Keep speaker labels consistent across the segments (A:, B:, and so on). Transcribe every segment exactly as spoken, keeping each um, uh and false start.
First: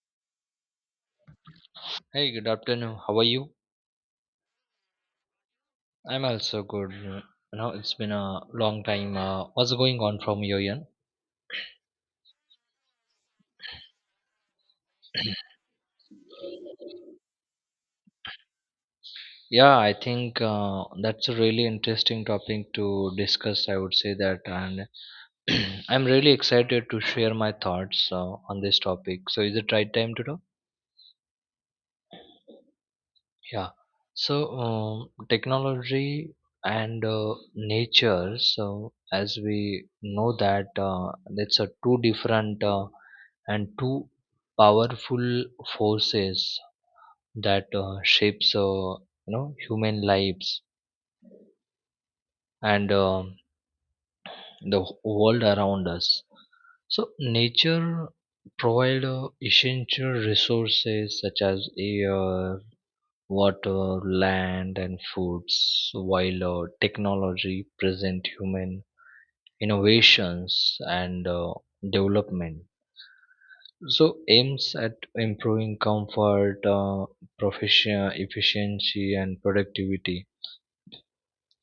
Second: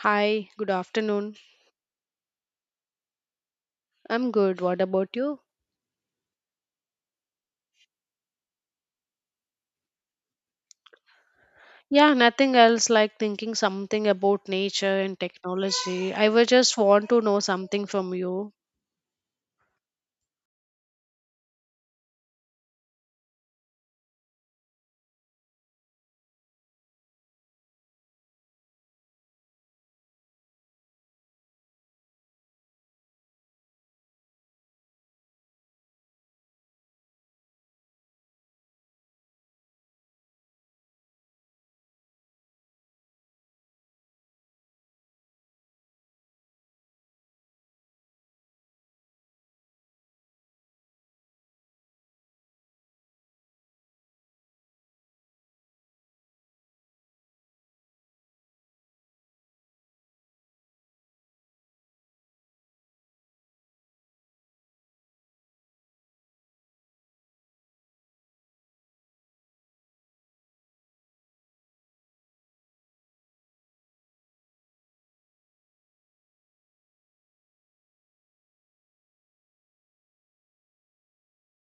A: Hi, good afternoon.
B: Hey, good afternoon. How are you?
A: I'm good. What about you?
B: I'm also good. You know, it's been a long time. Uh, what's going on from your end?
A: Yeah, nothing else like thinking something about nature and technology. I would just want to know something from you.
B: Yeah, I think uh, that's a really interesting topic to discuss. I would say that, and I'm really excited to share my thoughts uh, on this topic. So, is it right time to talk? Yeah. So, um, technology and uh, nature. So, as we know that, uh, it's a two different. Uh, and two powerful forces that uh, shapes uh, you know, human lives and um the world around us. So nature provide uh, essential resources such as air, water, land and foods, while uh, technology present human innovations and uh, development. So aims at improving comfort, uh, profession, efficiency, and productivity.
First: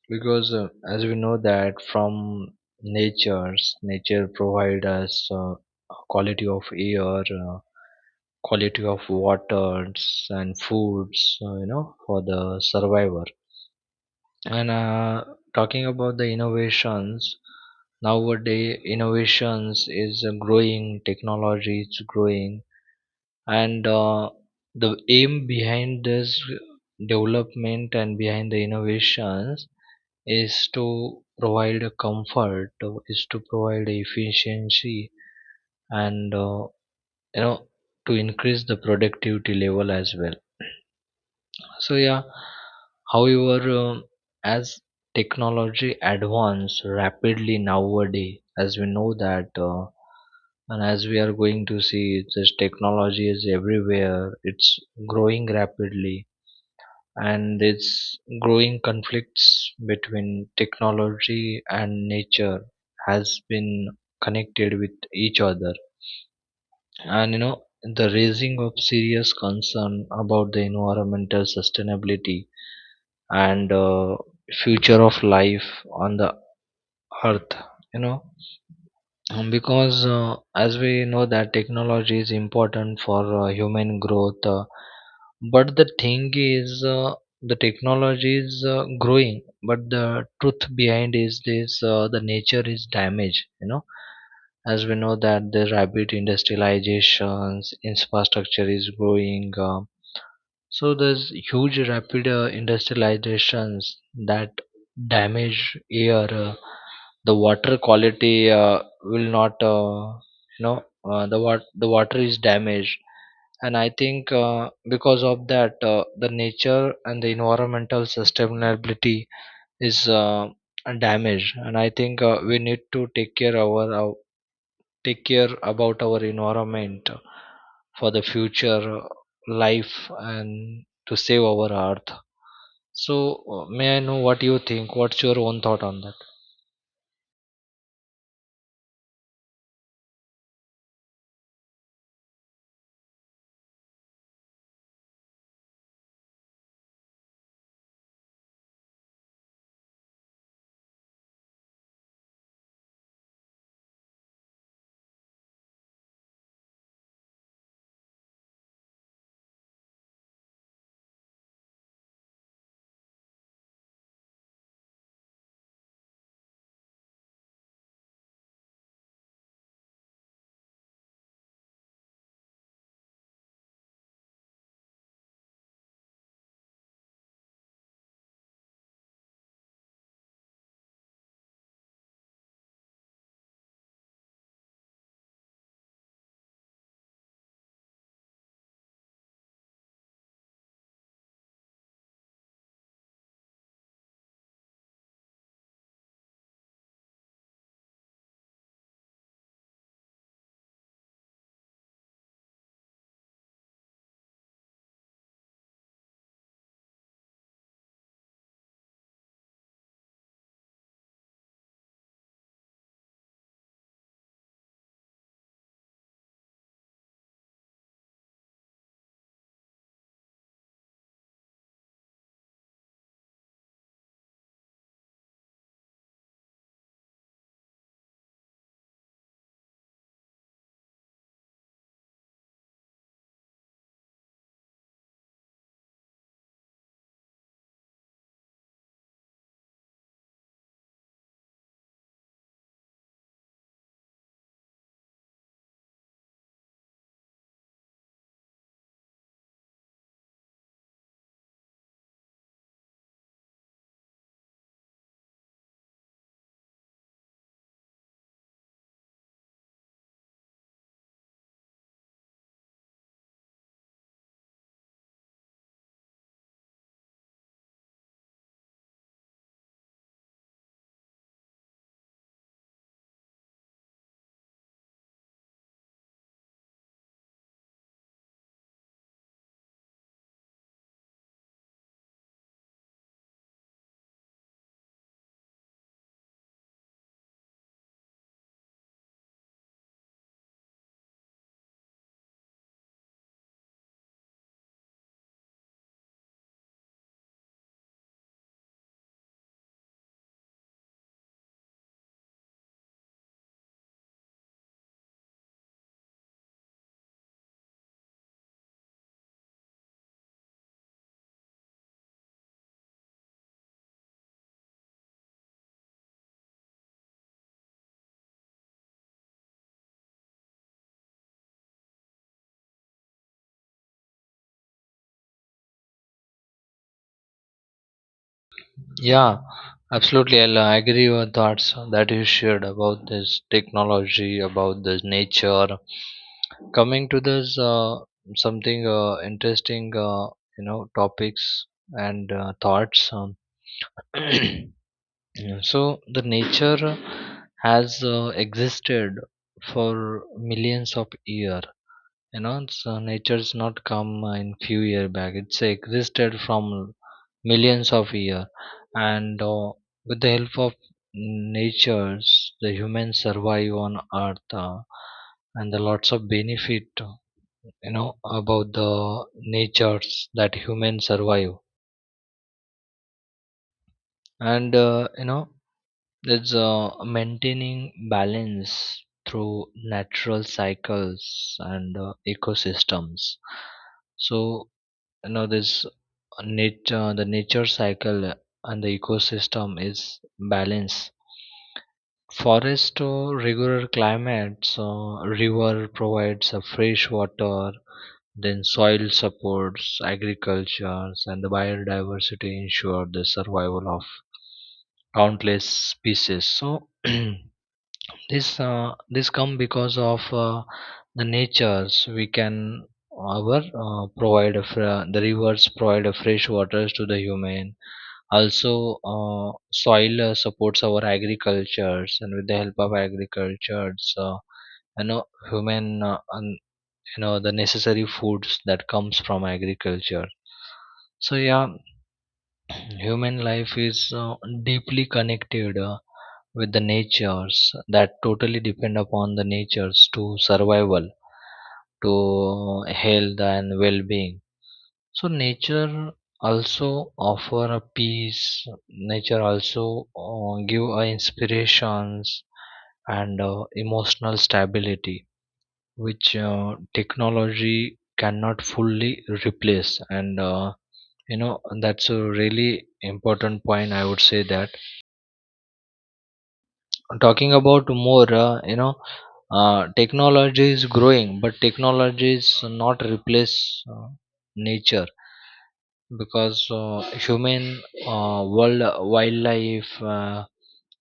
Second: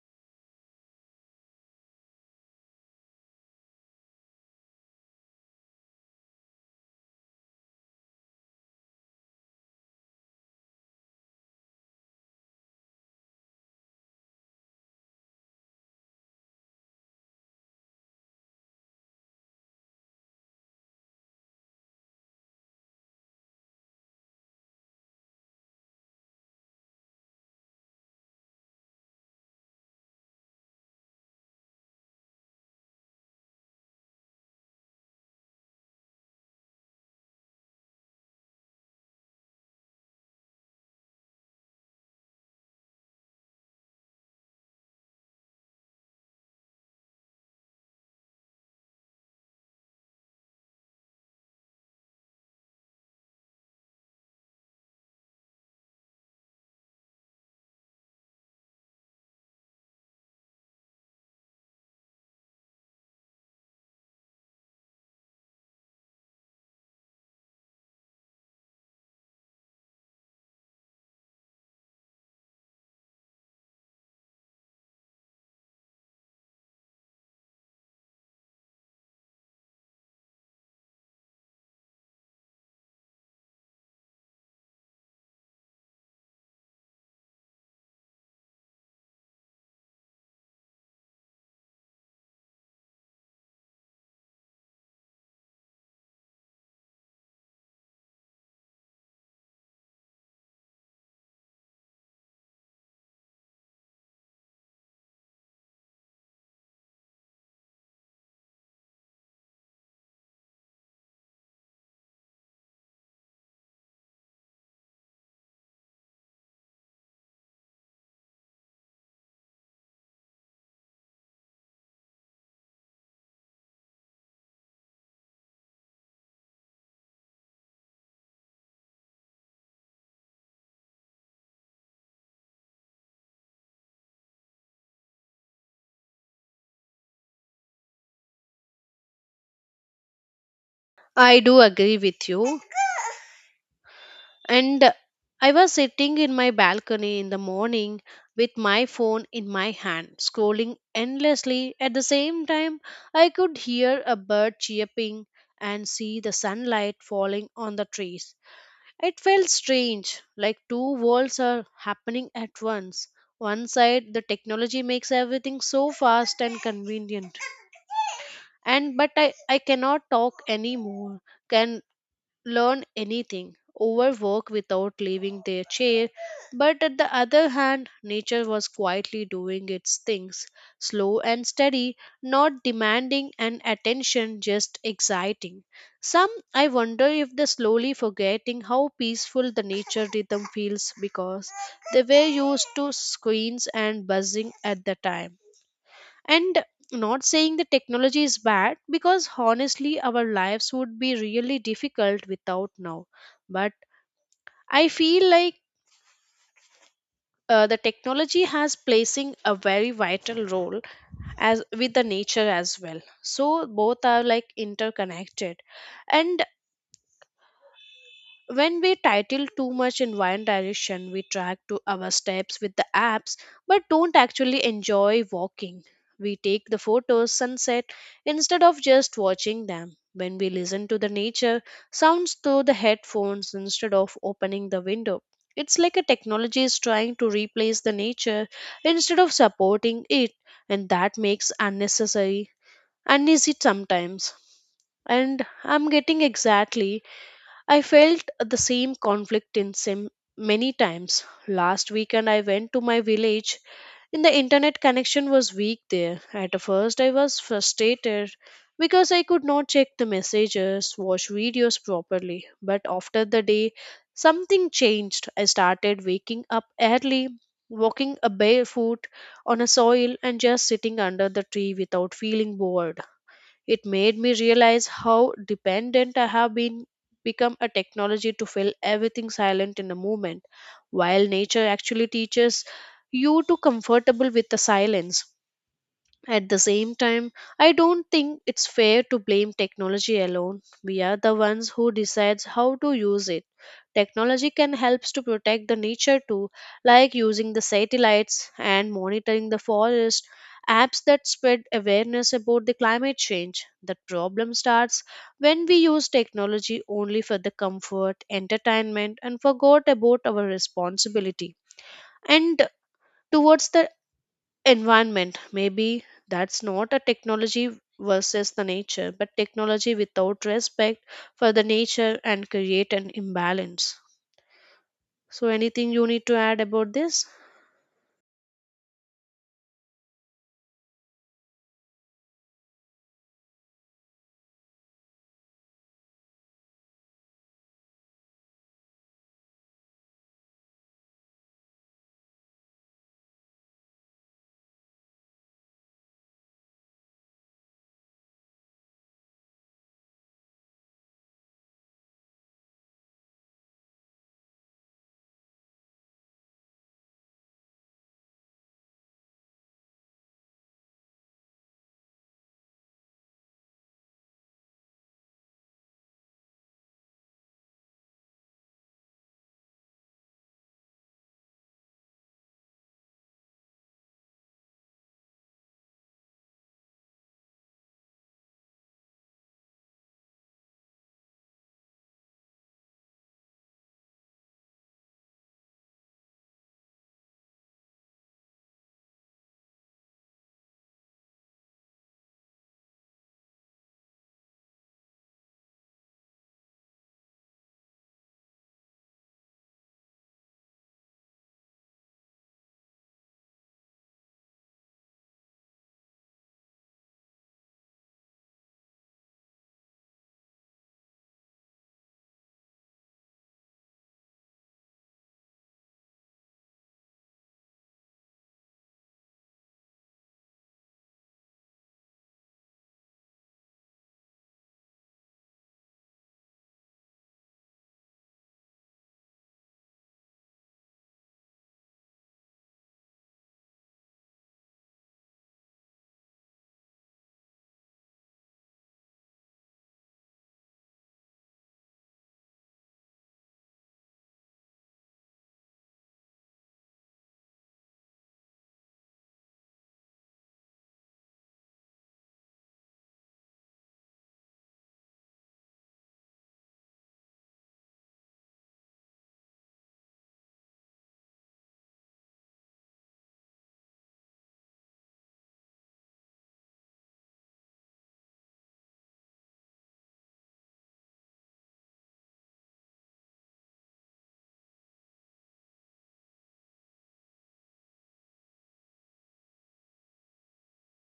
B: Because uh, as we know that from nature's nature provide us uh, quality of air, uh, quality of waters, and foods. Uh, you know, for the survivor. And uh, talking about the innovations, nowadays innovations is uh, growing, technology is growing and uh, the aim behind this development and behind the innovations is to provide a comfort, uh, is to provide efficiency and uh, you know, to increase the productivity level as well. So yeah, however, um, as technology advance rapidly nowadays, as we know that, uh, and as we are going to see, this technology is everywhere. It's growing rapidly, and it's growing conflicts between technology and nature has been connected with each other, and you know, the raising of serious concern about the environmental sustainability and uh, future of life on the earth, you know. Um, because uh, as we know that technology is important for uh, human growth, uh, but the thing is, uh, the technology is uh, growing, but the truth behind is this, uh, the nature is damaged, you know, as we know that the rapid industrializations infrastructure is growing, uh, so there's huge rapid uh, industrializations that damage air, uh, the water quality uh, will not, uh, you know, uh, the wat- the water is damaged, and I think uh, because of that, uh, the nature and the environmental sustainability is uh, damaged, and I think uh, we need to take care our, our take care about our environment for the future uh, life and to save our earth. So, uh, may I know what you think? What's your own thought on that?
A: I do agree with you. And I was sitting in my balcony in the morning with my phone in my hand, scrolling endlessly. At the same time, I could hear a bird chirping and see the sunlight falling on the trees. It felt strange, like two worlds are happening at once. One side, the technology makes everything so fast and convenient, and but I, I cannot talk anymore. Can learn anything, overwork without leaving their chair. But at the other hand, nature was quietly doing its things, slow and steady, not demanding an attention, just exciting. Some I wonder if they slowly forgetting how peaceful the nature rhythm feels because they were used to screens and buzzing at the time. And not saying the technology is bad because honestly, our lives would be really difficult without now. But I feel like uh, the technology has placing a very vital role as with the nature as well, so both are like interconnected. And when we title too much in one direction, we track to our steps with the apps but don't actually enjoy walking. We take the photos sunset instead of just watching them. When we listen to the nature sounds through the headphones instead of opening the window. It's like a technology is trying to replace the nature instead of supporting it, and that makes unnecessary uneasy sometimes. And I'm getting exactly I felt the same conflict in sim many times. Last weekend I went to my village and the internet connection was weak there. At first I was frustrated because I could not check the messages, watch videos properly. But after the day something changed. I started waking up early, walking a barefoot on a soil and just sitting under the tree without feeling bored. It made me realize how dependent I have been become a technology to fill everything silent in a moment, while nature actually teaches you to comfortable with the silence. At the same time, I don't think it's fair to blame technology alone. We are the ones who decides how to use it. Technology can help to protect the nature too, like using the satellites and monitoring the forest, apps that spread awareness about the climate change. The problem starts when we use technology only for the comfort, entertainment and forgot about our responsibility and towards the environment maybe that's not a technology versus the nature but technology without respect for the nature and create an imbalance. So anything you need to add about this?
B: Yeah, absolutely. I'll uh, agree with your thoughts that you shared about this technology, about this nature. Coming to this uh, something uh, interesting, uh, you know, topics and uh, thoughts. Um, yeah, so, the nature has uh, existed for millions of years. You know, so nature's not come uh, in few year back. It's existed from millions of years and uh, with the help of natures, the humans survive on earth, uh, and the lots of benefit, uh, you know, about the natures that humans survive and uh, you know, it's uh, maintaining balance through natural cycles and uh, ecosystems. So now this nature the nature cycle and the ecosystem is balanced, forest to regular climate, so river provides a fresh water, then soil supports agriculture and the biodiversity ensure the survival of countless species. So this uh, this come because of uh, the natures we can our, uh, provide a fr- the rivers provide a fresh waters to the human, also uh, soil uh, supports our agricultures and with the help of agricultures, uh, you know, human uh, and, you know, the necessary foods that comes from agriculture. So yeah, human life is uh, deeply connected uh, with the natures, that totally depend upon the natures to survival, to health and well-being. So nature also offer a peace. Nature also uh, give uh, inspirations and uh, emotional stability, which uh, technology cannot fully replace and. Uh, you know, that's a really important point. I would say that talking about more, uh, you know, uh, technology is growing, but technology is not replace uh, nature, because uh, human, uh, world wildlife, uh,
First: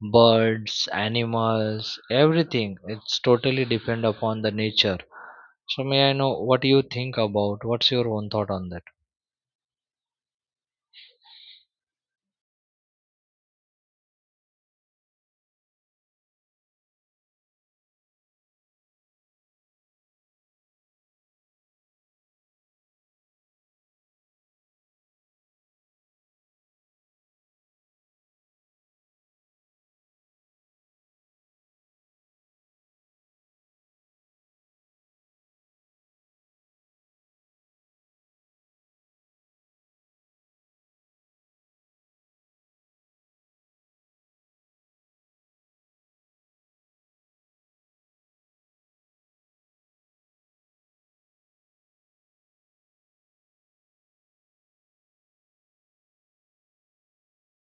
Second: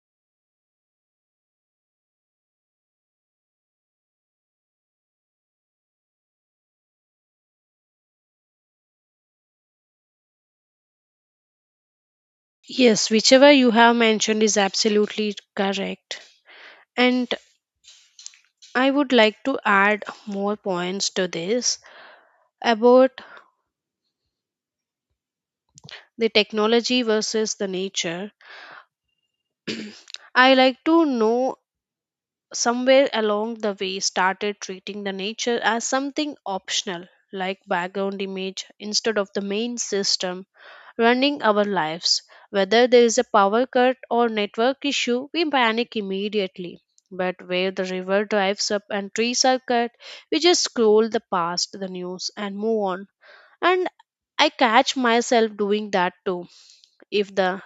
B: birds, animals, everything it's totally depend upon the nature. So may I know what you think about? What's your own thought on that?
A: Yes, whichever you have mentioned is absolutely correct, and I would like to add more points to this about the technology versus the nature. I like to know somewhere along the way started treating the nature as something optional, like background image instead of the main system running our lives. Whether there is a power cut or network issue we panic immediately, but where the river drives up and trees are cut we just scroll the past the news and move on. And I catch myself doing that too. if the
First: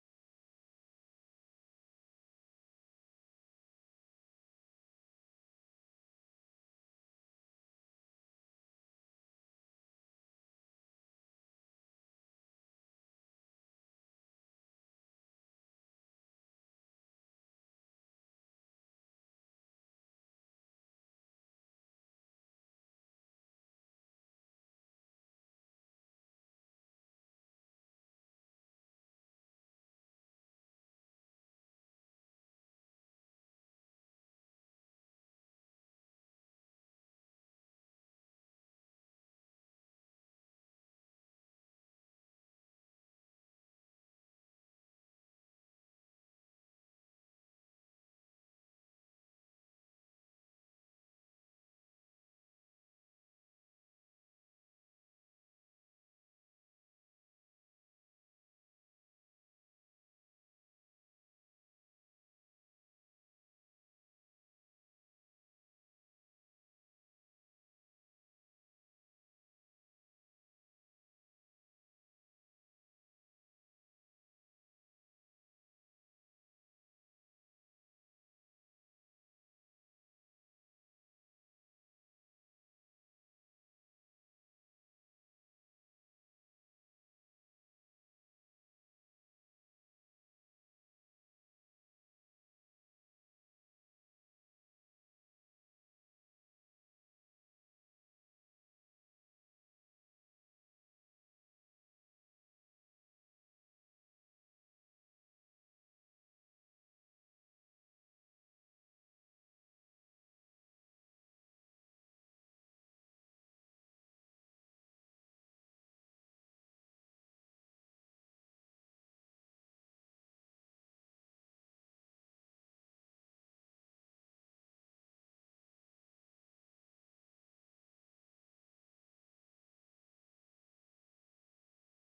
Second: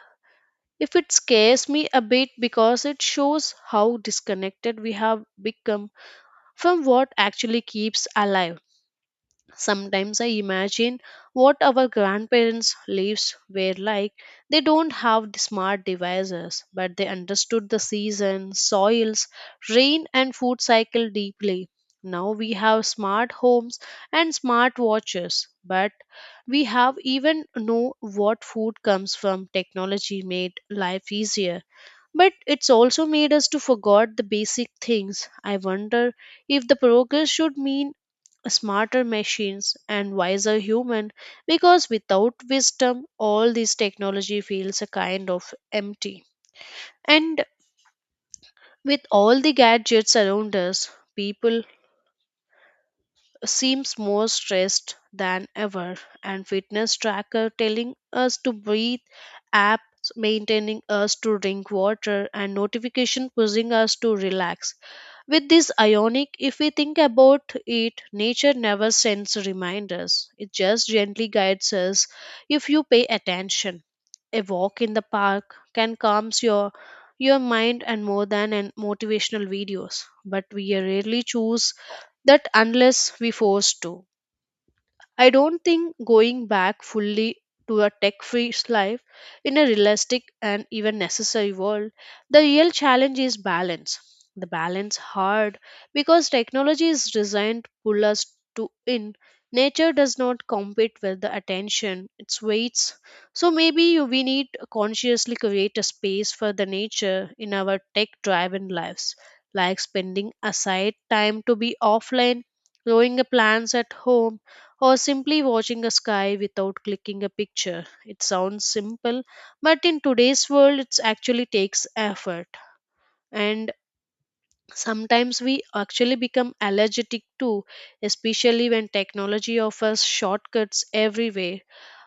A: if it scares me a bit because it shows how disconnected we have become from what actually keeps alive. Sometimes I imagine what our grandparents' lives were like. They don't have the smart devices, but they understood the seasons, soils, rain, and food cycle deeply. Now we have smart homes and smart watches, but we have even know what food comes from. Technology made life easier, but it's also made us to forget the basic things. I wonder if the progress should mean smarter machines and wiser human, because without wisdom all this technology feels a kind of empty. And with all the gadgets around us, people seems more stressed than ever, and fitness tracker telling us to breathe, apps maintaining us to drink water and notification pushing us to relax. With this ionic, if we think about it, nature never sends reminders. It just gently guides us if you pay attention. A walk in the park can calm your your mind and more than an motivational videos, but we rarely choose that unless we forced to. I don't think going back fully to a tech free life in a realistic and even necessary world, the real challenge is balance. The balance hard because technology is designed to pull us to in. Nature does not compete with the attention, its weights. So maybe you- we need to consciously create a space for the nature in our tech driven lives, like spending aside time to be offline, growing a plants at home or simply watching a sky without clicking a picture. It sounds simple, but in today's world, it actually takes effort. And sometimes we actually become allergic to, especially when technology offers shortcuts everywhere.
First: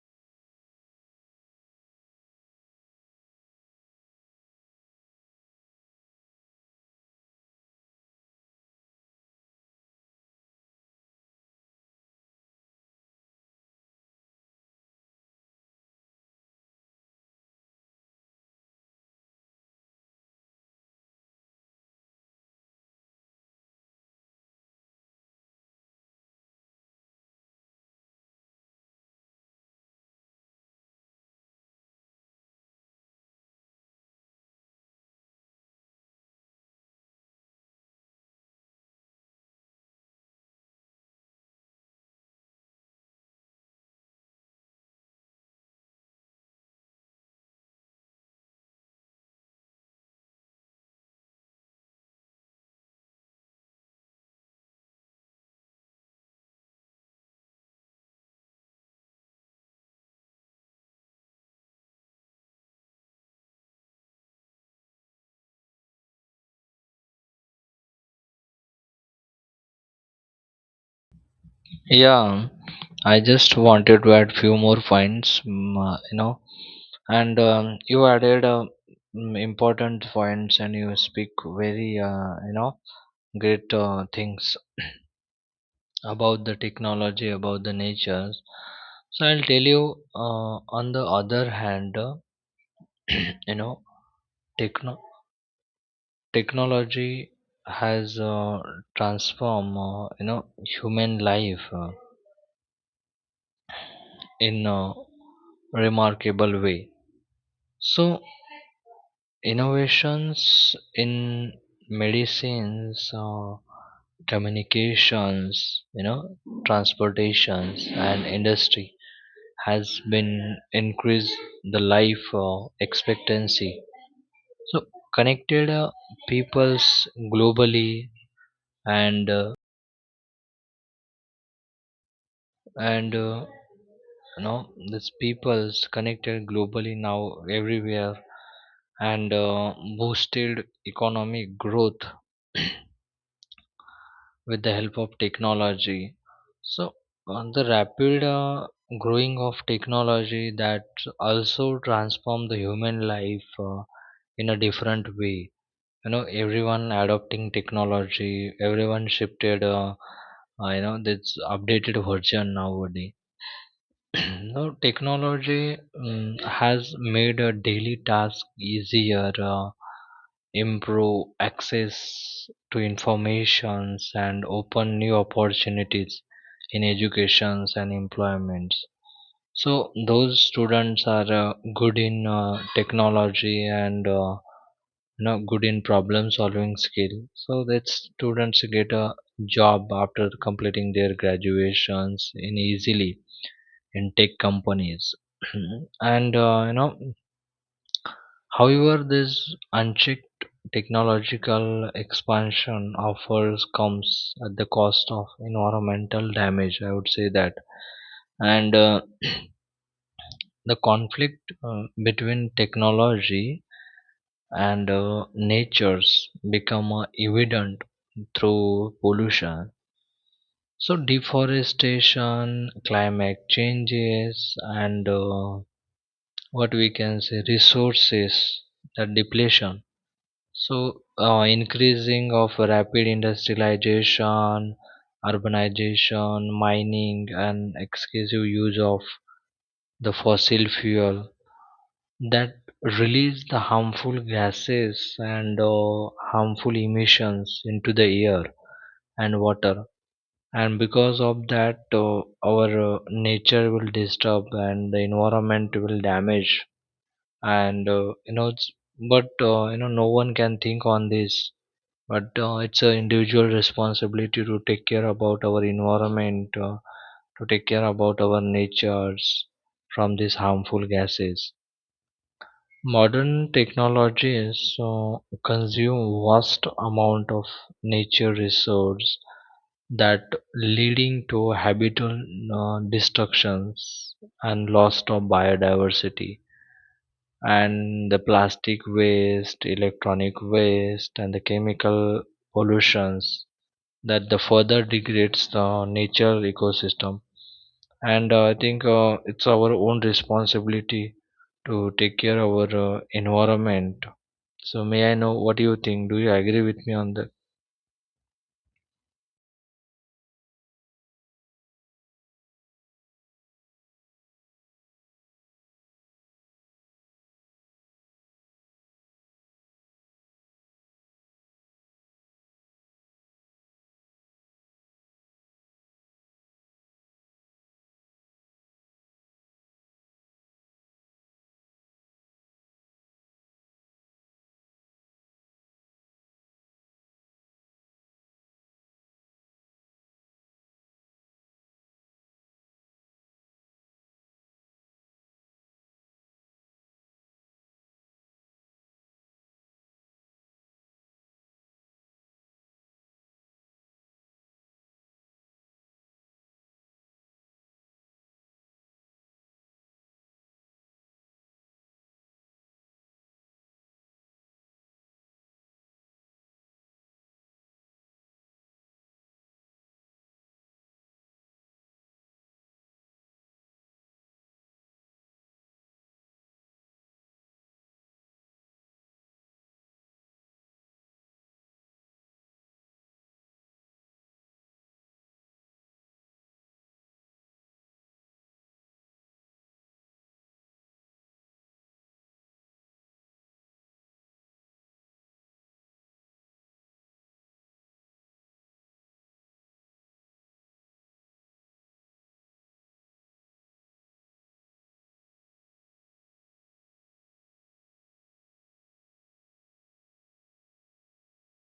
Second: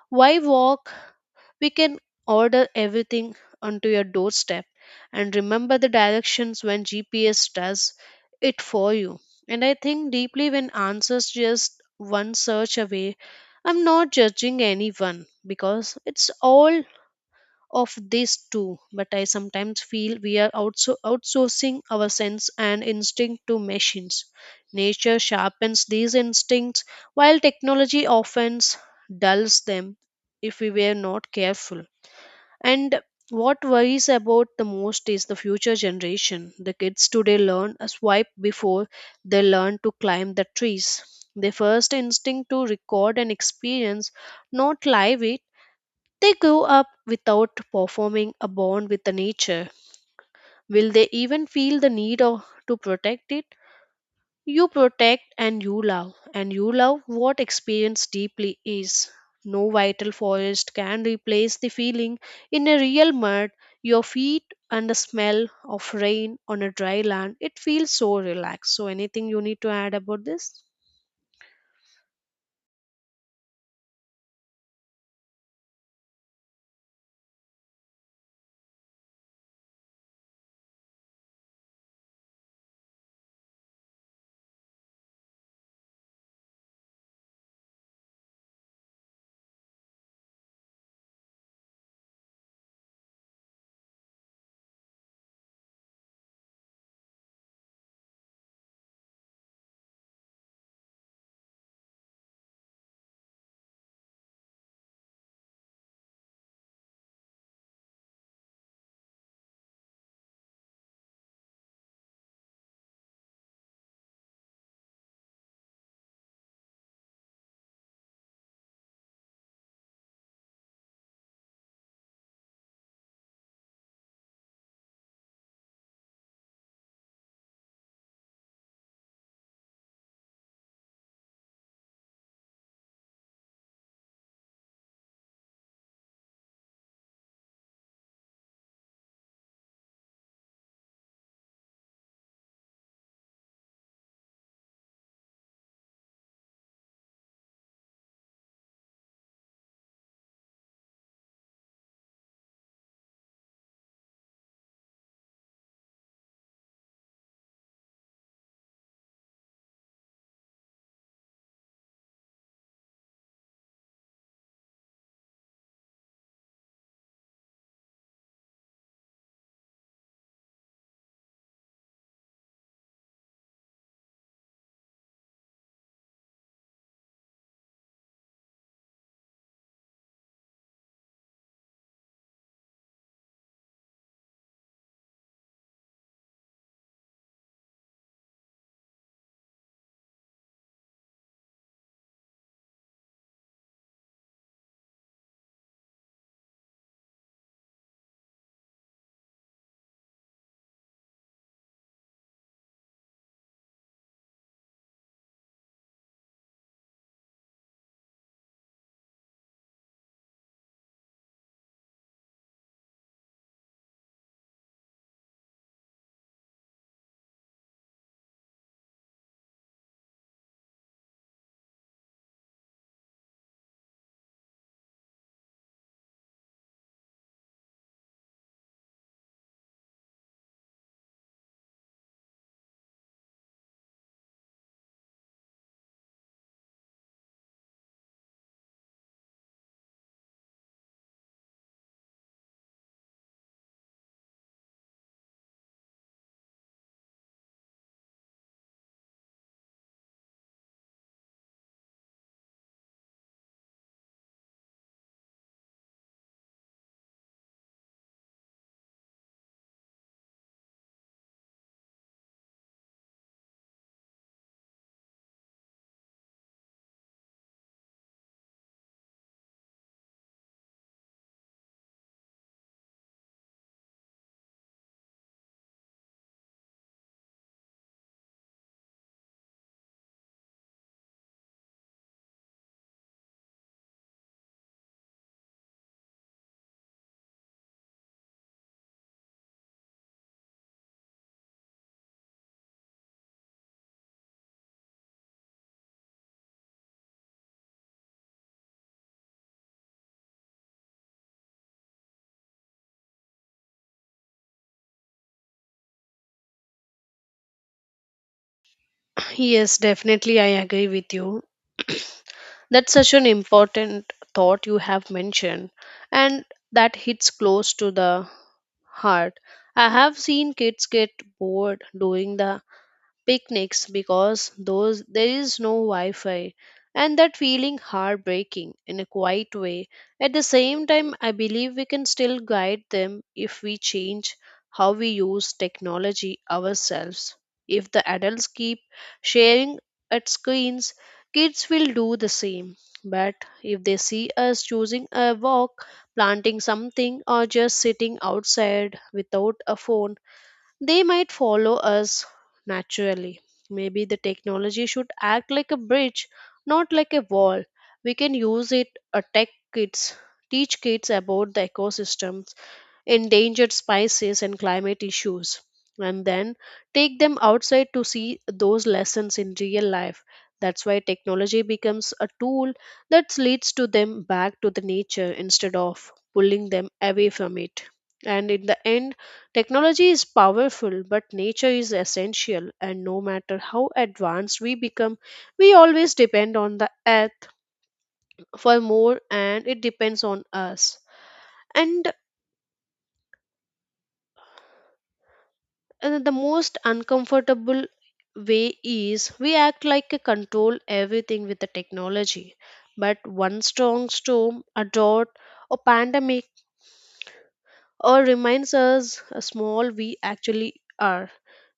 A: Why walk we can order everything onto your doorstep, and remember the directions when G P S does it for you. And I think deeply when answers just one search away. I'm not judging anyone because it's all of these too, but I sometimes feel we are outso- outsourcing our sense and instinct to machines. Nature sharpens these instincts while technology often dulls them if we were not careful. And what worries about the most is the future generation. The kids today learn a swipe before they learn to climb the trees. Their first instinct to record an experience, not live it. They grow up without performing a bond with the nature. Will they even feel the need of, to protect it? You protect and you love, and you love what experience deeply is. No vital forest can replace the feeling in a real mud, your feet and the smell of rain on a dry land. It feels so relaxed. So, anything you need to add about this?
B: Yeah, I just wanted to add few more points, mm, uh, you know, and um, you added uh, mm, important points, and you speak very, uh, you know, great uh, things about the technology, about the natures. So I'll tell you. Uh, on the other hand, uh, you know, techno technology has uh, transformed, uh, you know, human life uh, in a remarkable way. So innovations in medicines or communications, you know, transportations and industry has been increased the life uh, expectancy. So connected uh, peoples globally and uh, and uh, you know, these peoples connected globally now everywhere and uh, boosted economic growth with the help of technology. So, on the rapid uh, growing of technology, that also transform the human life uh, in a different way. You know, everyone adopting technology, everyone shifted, uh, uh, you know, this updated version nowadays. Now, technology um, has made a daily task easier. Uh, improve access to informations and open new opportunities in educations and employments. So those students are uh, good in uh, technology and uh, you know, good in problem solving skill. So that students get a job after completing their graduations in easily in tech companies. and uh, you know, however, this unchecked technological expansion offers comes at the cost of environmental damage. I would say that, and uh, the conflict uh, between technology and uh, natures become uh, evident through pollution. So deforestation, climate changes, and uh, what we can say resources, the depletion. So, uh, increasing of rapid industrialization, urbanization, mining, and excessive use of the fossil fuel that release the harmful gases and uh, harmful emissions into the air and water. And because of that, uh, our uh, nature will disturb and the environment will damage. And uh, you know, it's- but uh, you know, no one can think on this, but uh, it's an individual responsibility to take care about our environment, uh, to take care about our natures from these harmful gases. Modern technologies uh, consume vast amount of nature resource that leading to habitat uh, destructions and loss of biodiversity, and the plastic waste, electronic waste and the chemical pollutions that the further degrades the nature ecosystem. And uh, i think uh, it's our own responsibility to take care of our uh, environment. So may I know what you think? Do you agree with me on that?
A: Yes, definitely, I agree with you. That's such an important thought you have mentioned, and that hits close to the heart. I have seen kids get bored doing the picnics because those there is no wi-fi, and that feeling heartbreaking in a quiet way. At the same time I believe we can still guide them if we change how we use technology ourselves. If the adults keep sharing at screens, kids will do the same. But if they see us choosing a walk, planting something or just sitting outside without a phone, they might follow us naturally. Maybe the technology should act like a bridge, not like a wall. We can use it, uh, tech kids, teach kids about the ecosystem, endangered species and climate issues, and then take them outside to see those lessons in real life. That's why technology becomes a tool that leads to them back to the nature instead of pulling them away from it. And in the end, technology is powerful but nature is essential, and no matter how advanced we become we always depend on the earth for more and it depends on us. And And the most uncomfortable way is we act like a control everything with the technology. But one strong storm, a drought, or pandemic, or reminds us how small we actually are.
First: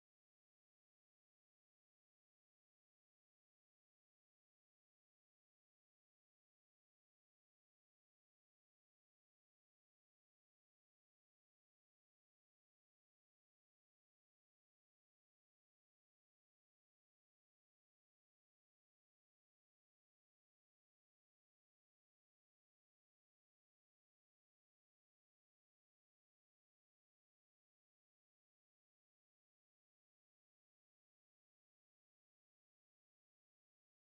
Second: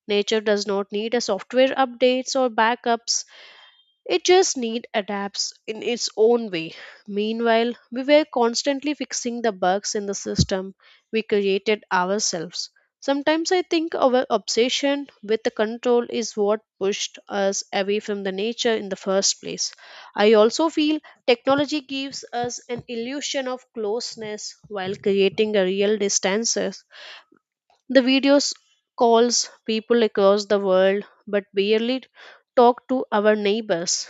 A: Nature does not need a software updates or backups. It just need adapts in its own way. Meanwhile, we were constantly fixing the bugs in the system we created ourselves. Sometimes I think our obsession with the control is what pushed us away from the nature in the first place. I also feel technology gives us an illusion of closeness while creating a real distances. The videos calls people across the world but barely talk to our neighbors.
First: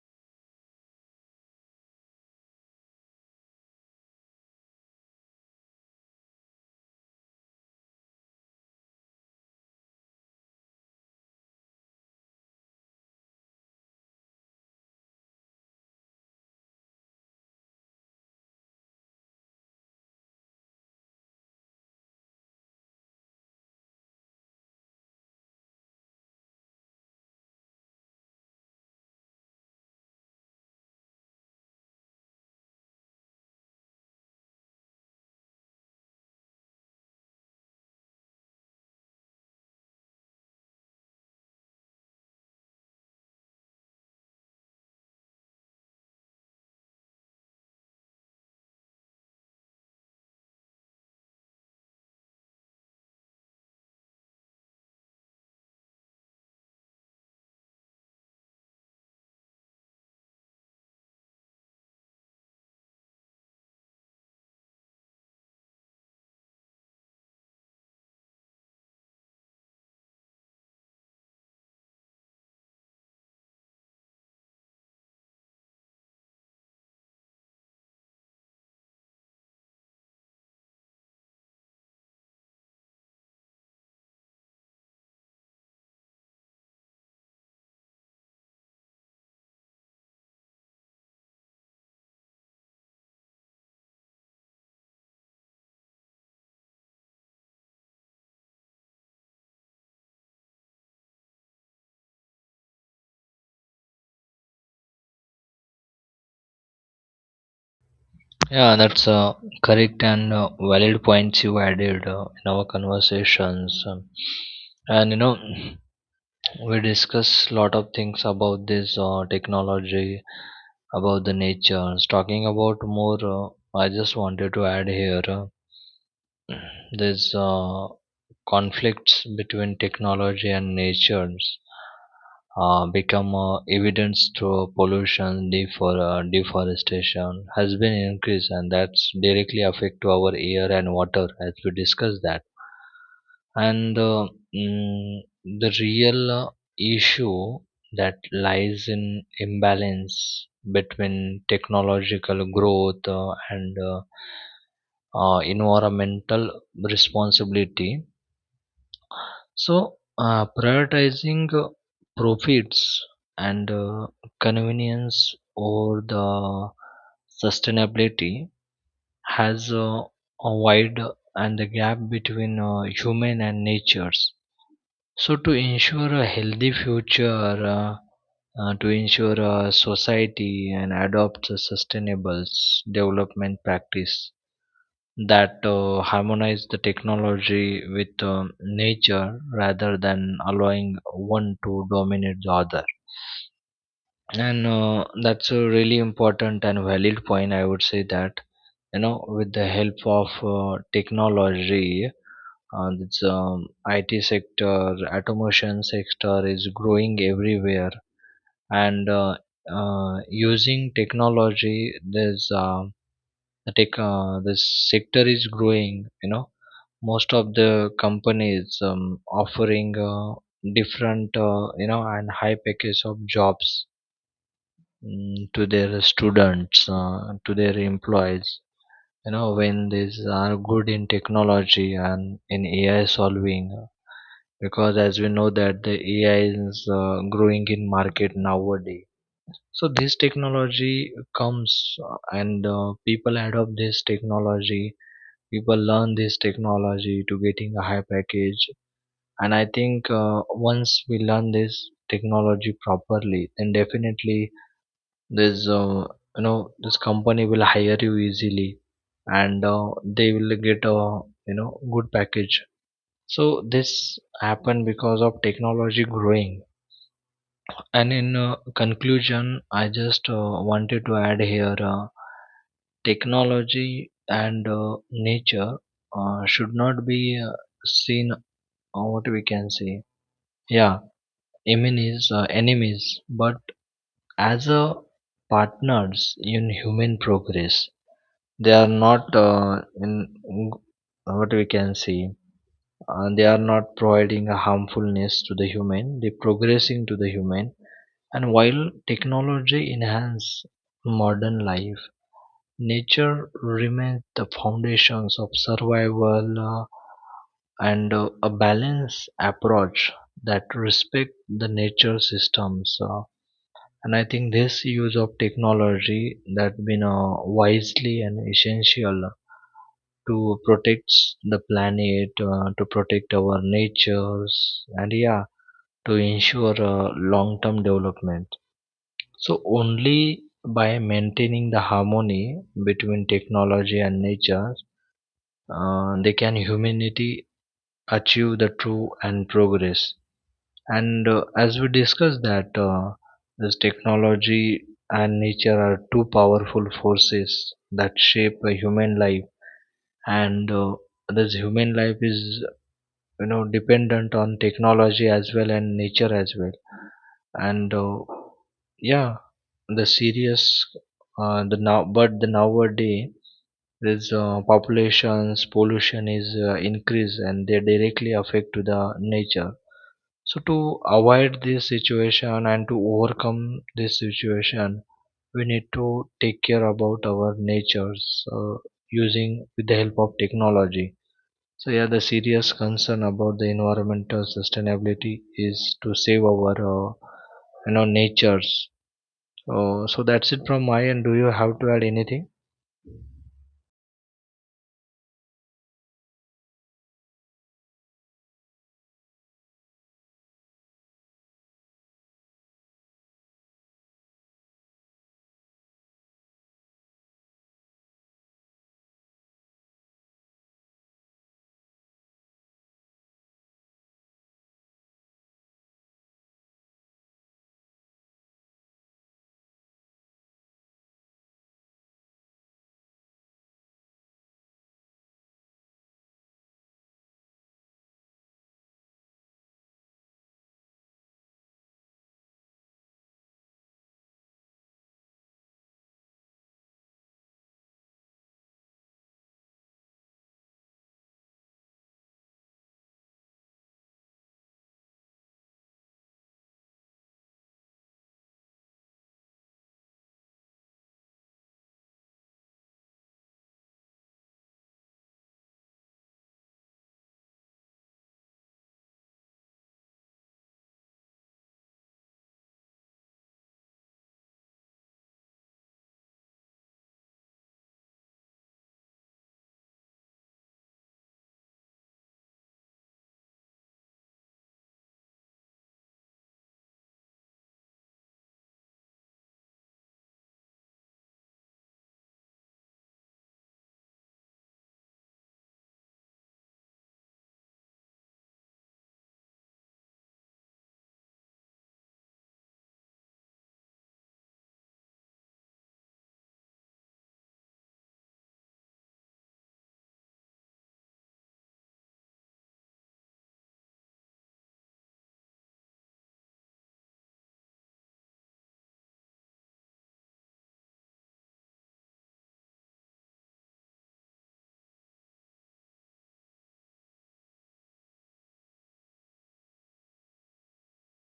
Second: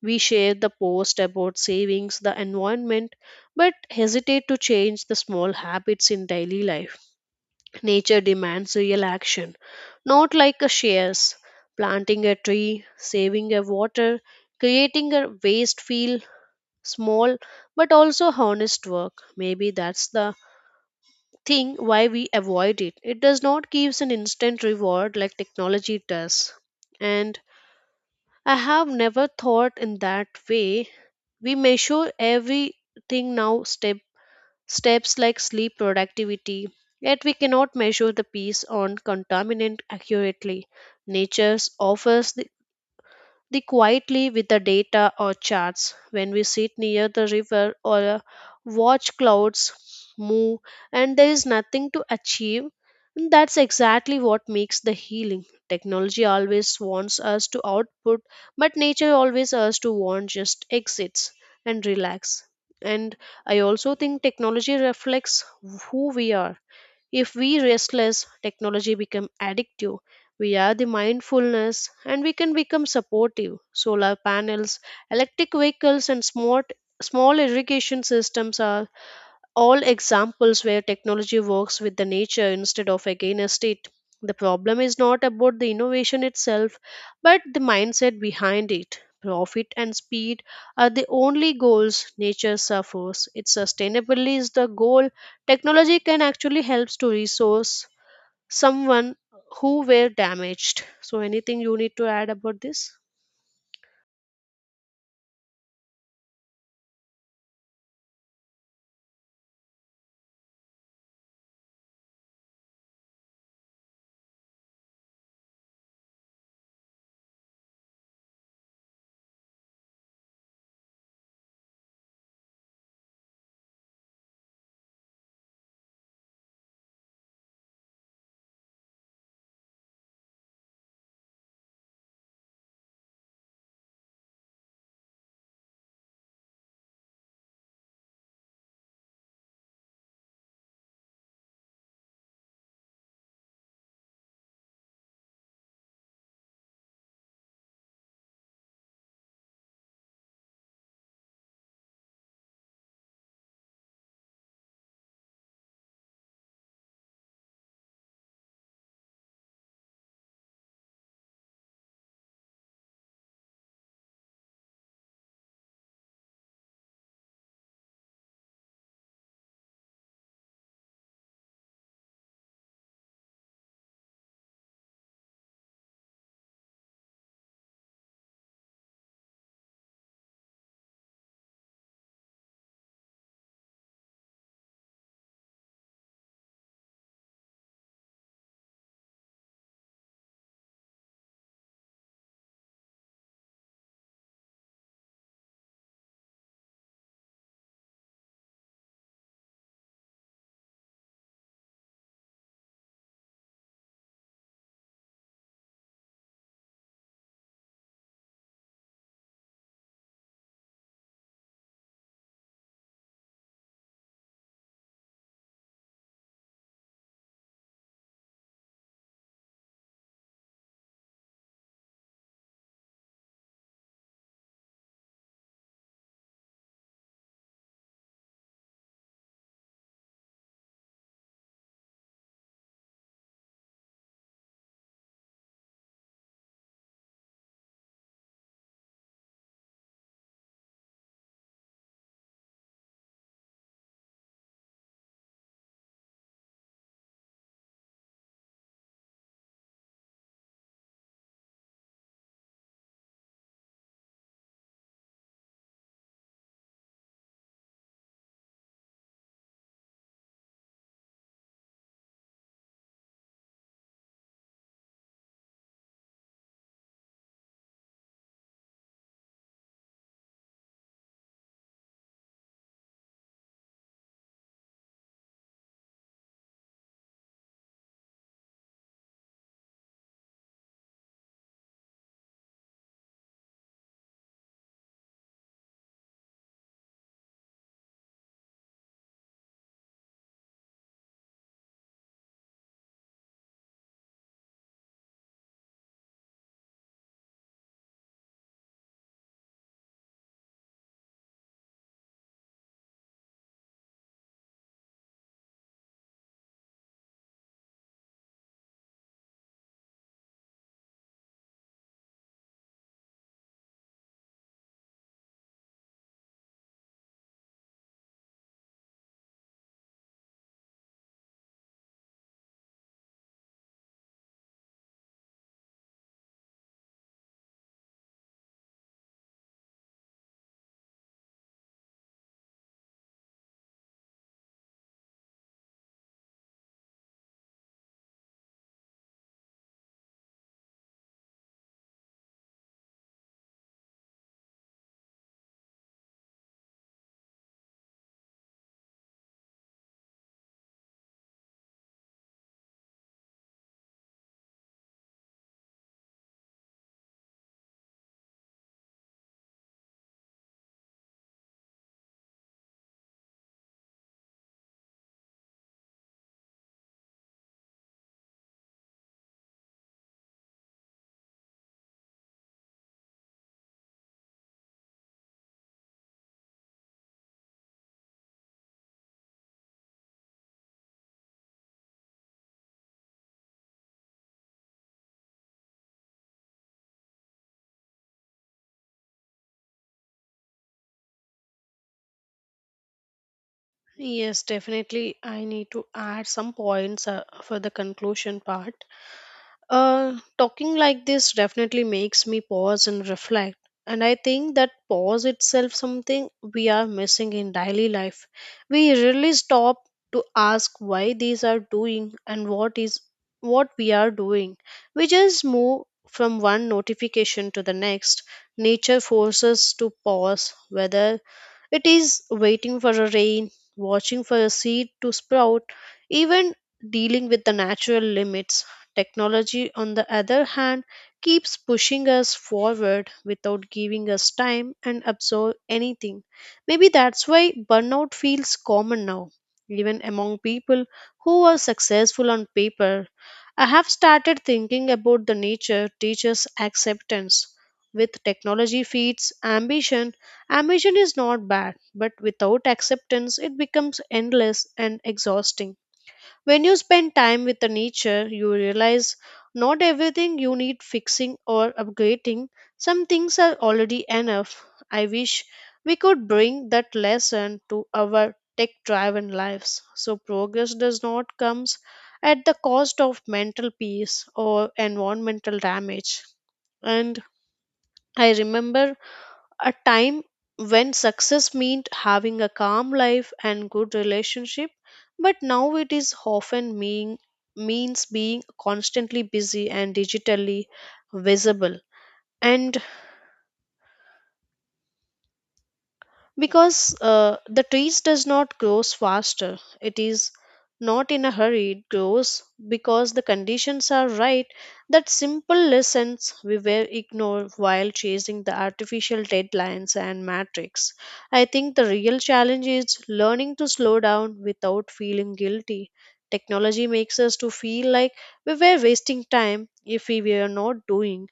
A: We share the post about savings, the environment, but hesitate to change the small habits in daily life. Nature demands real action, not like a shares. Planting a tree, saving a water, creating a waste feel small but also honest work. Maybe that's the thing why we avoid it. It does not give an instant reward like technology does. And I have never thought in that way we measure everything now step steps like sleep productivity, yet we cannot measure the piece on contaminant accurately. Nature offers the they quietly with the data or charts. When we sit near the river or uh, watch clouds move and there is nothing to achieve, and that's exactly what makes the healing. Technology always wants us to output, but nature always us to want just exits and relax. And I also think technology reflects who we are. If we restless, technology become addictive. We are the mindfulness and we can become supportive. Solar panels, electric vehicles and smart small irrigation systems are all examples where technology works with the nature instead of against it. The problem is not about the innovation itself, but the mindset behind it. Profit and speed are the only goals nature suffers. Its sustainability is the goal. Technology can actually helps to resource someone who were damaged. So anything you need to add about this?
B: Yeah, that's uh, correct and uh, valid points you added uh, in our conversations. Um, and you know, we discuss lot of things about this uh, technology, about the nature. Talking about more, uh, I just wanted to add here. uh, There's uh, conflicts between technology and natures uh, become uh, evident through pollution, defor- uh, deforestation has been increased, and that's directly affect to our air and water as we discussed that. And uh, mm, the real uh, issue that lies in imbalance between technological growth uh, and uh, uh, environmental responsibility. So uh, prioritizing uh, profits and uh, convenience over the sustainability has uh, a wide and the gap between uh, human and natures. So to ensure a healthy future, uh, uh, to ensure a society and adopt a sustainable s- development practice that uh, harmonize the technology with um nature rather than allowing one to dominate the other. And uh, that's a really important and valid point, I would say that. You know, with the help of uh, technology, uh, this um, it sector, automation sector is growing everywhere, and uh, uh, using technology, there's uh, the tech uh, this sector is growing, you know. Most of the companies um, offering uh, different, uh, you know, and high package of jobs, mm, to their students, uh, to their employees, you know, when these are good in technology and in A I solving, uh, because as we know that the A I is uh, growing in market nowadays. So this technology comes, uh, and uh, people adopt this technology. People learn this technology to getting a high package. And I think uh, once we learn this technology properly, then definitely this, uh, you know, this company will hire you easily, and uh, they will get a, you know, good package. So this happened because of technology growing. And in uh, conclusion, I just uh, wanted to add here, uh, technology and uh, nature uh, should not be uh, seen, uh, what we can say, yeah, enemies, uh, enemies, but as a partners in human progress. They are not uh, in what we can see. Uh, they are not providing a harmfulness to the human. They progressing to the human. And while technology enhances modern life, nature remains the foundations of survival, uh, and uh, a balanced approach that respect the nature systems, uh, and I think this use of technology that been uh, wisely and essential to protect the planet, uh, to protect our natures, and yeah, to ensure uh, long-term development. So only by maintaining the harmony between technology and nature, uh, they can humanity achieve the true and progress. And uh, as we discussed that uh, this technology and nature are two powerful forces that shape a human life, and uh, this human life is, you know, dependent on technology as well and nature as well. And uh, yeah, the serious, uh, the now but the nowadays this uh, populations pollution is uh, increased and they directly affect to the nature. So to avoid this situation and to overcome this situation, we need to take care about our natures, uh, using with the help of technology. So yeah, the serious concern about the environmental sustainability is to save our, uh, you know, natures. Uh, so that's it from my end. Do you have to add anything?
A: Yes, definitely. I need to add some points uh, for the conclusion part. Uh, talking like this definitely makes me pause and reflect. And I think that pause itself something we are missing in daily life. We rarely stop to ask why these are doing and what is what we are doing. We just move from one notification to the next. Nature forces to pause whether it is waiting for a rain, watching for a seed to sprout, even dealing with the natural limits. Technology, on the other hand, keeps pushing us forward without giving us time and absorb anything. Maybe that's why burnout feels common now, even among people who are successful on paper. I have started thinking about the nature teaches acceptance. With technology feeds ambition, ambition is not bad, but without acceptance, it becomes endless and exhausting. When you spend time with the nature, you realize not everything you need fixing or upgrading. Some things are already enough. I wish we could bring that lesson to our tech driven lives. So, progress does not come at the cost of mental peace or environmental damage. And I remember a time when success meant having a calm life and good relationship, but now it is often mean means being constantly busy and digitally visible. And because uh, the trees does not grows faster, it is not in a hurry. It grows because the conditions are right. That simple lessons we were ignored while chasing the artificial deadlines and matrix. I think the real challenge is learning to slow down without feeling guilty. Technology makes us to feel like we were wasting time if we were not doing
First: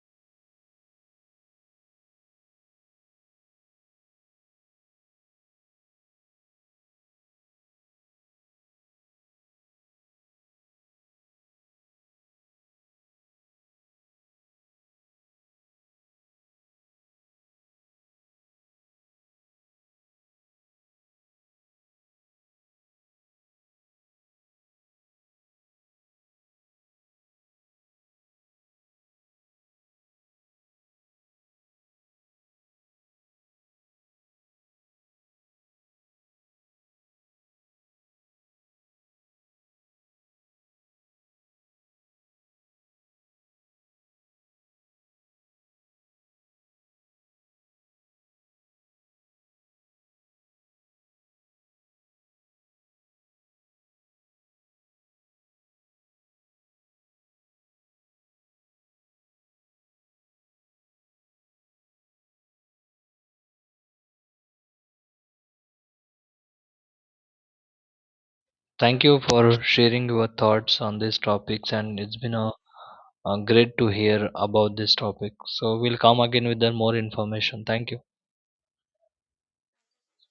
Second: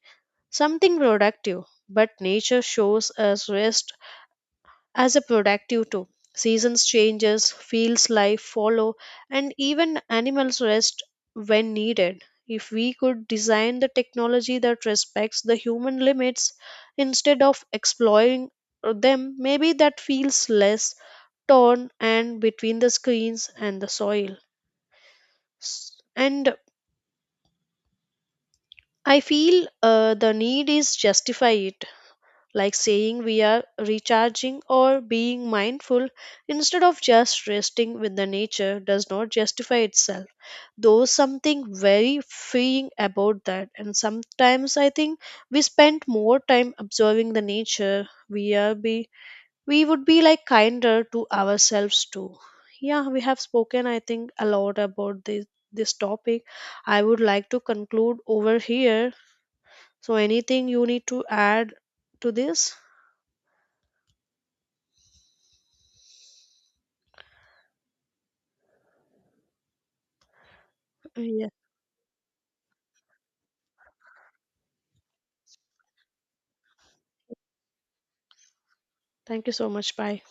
A: something productive, but nature shows us rest as a productive too. Seasons changes, fields life follow, and even animals rest when needed. If we could design the technology that respects the human limits instead of exploiting them, maybe that feels less torn and between the screens and the soil. S- And I feel uh, the need is justify it, like saying we are recharging or being mindful instead of just resting with the nature does not justify itself. There's something very freeing about that, and sometimes I think we spend more time observing the nature. We are be we would be like kinder to ourselves too. Yeah, we have spoken I think a lot about this this topic. I would like to conclude over here. So anything you need to add to this?
B: Thank you for sharing your thoughts on these topics, and it's been a, a great to hear about this topic. So we'll come again with the more information. Thank you.
A: Thank you so much. Bye.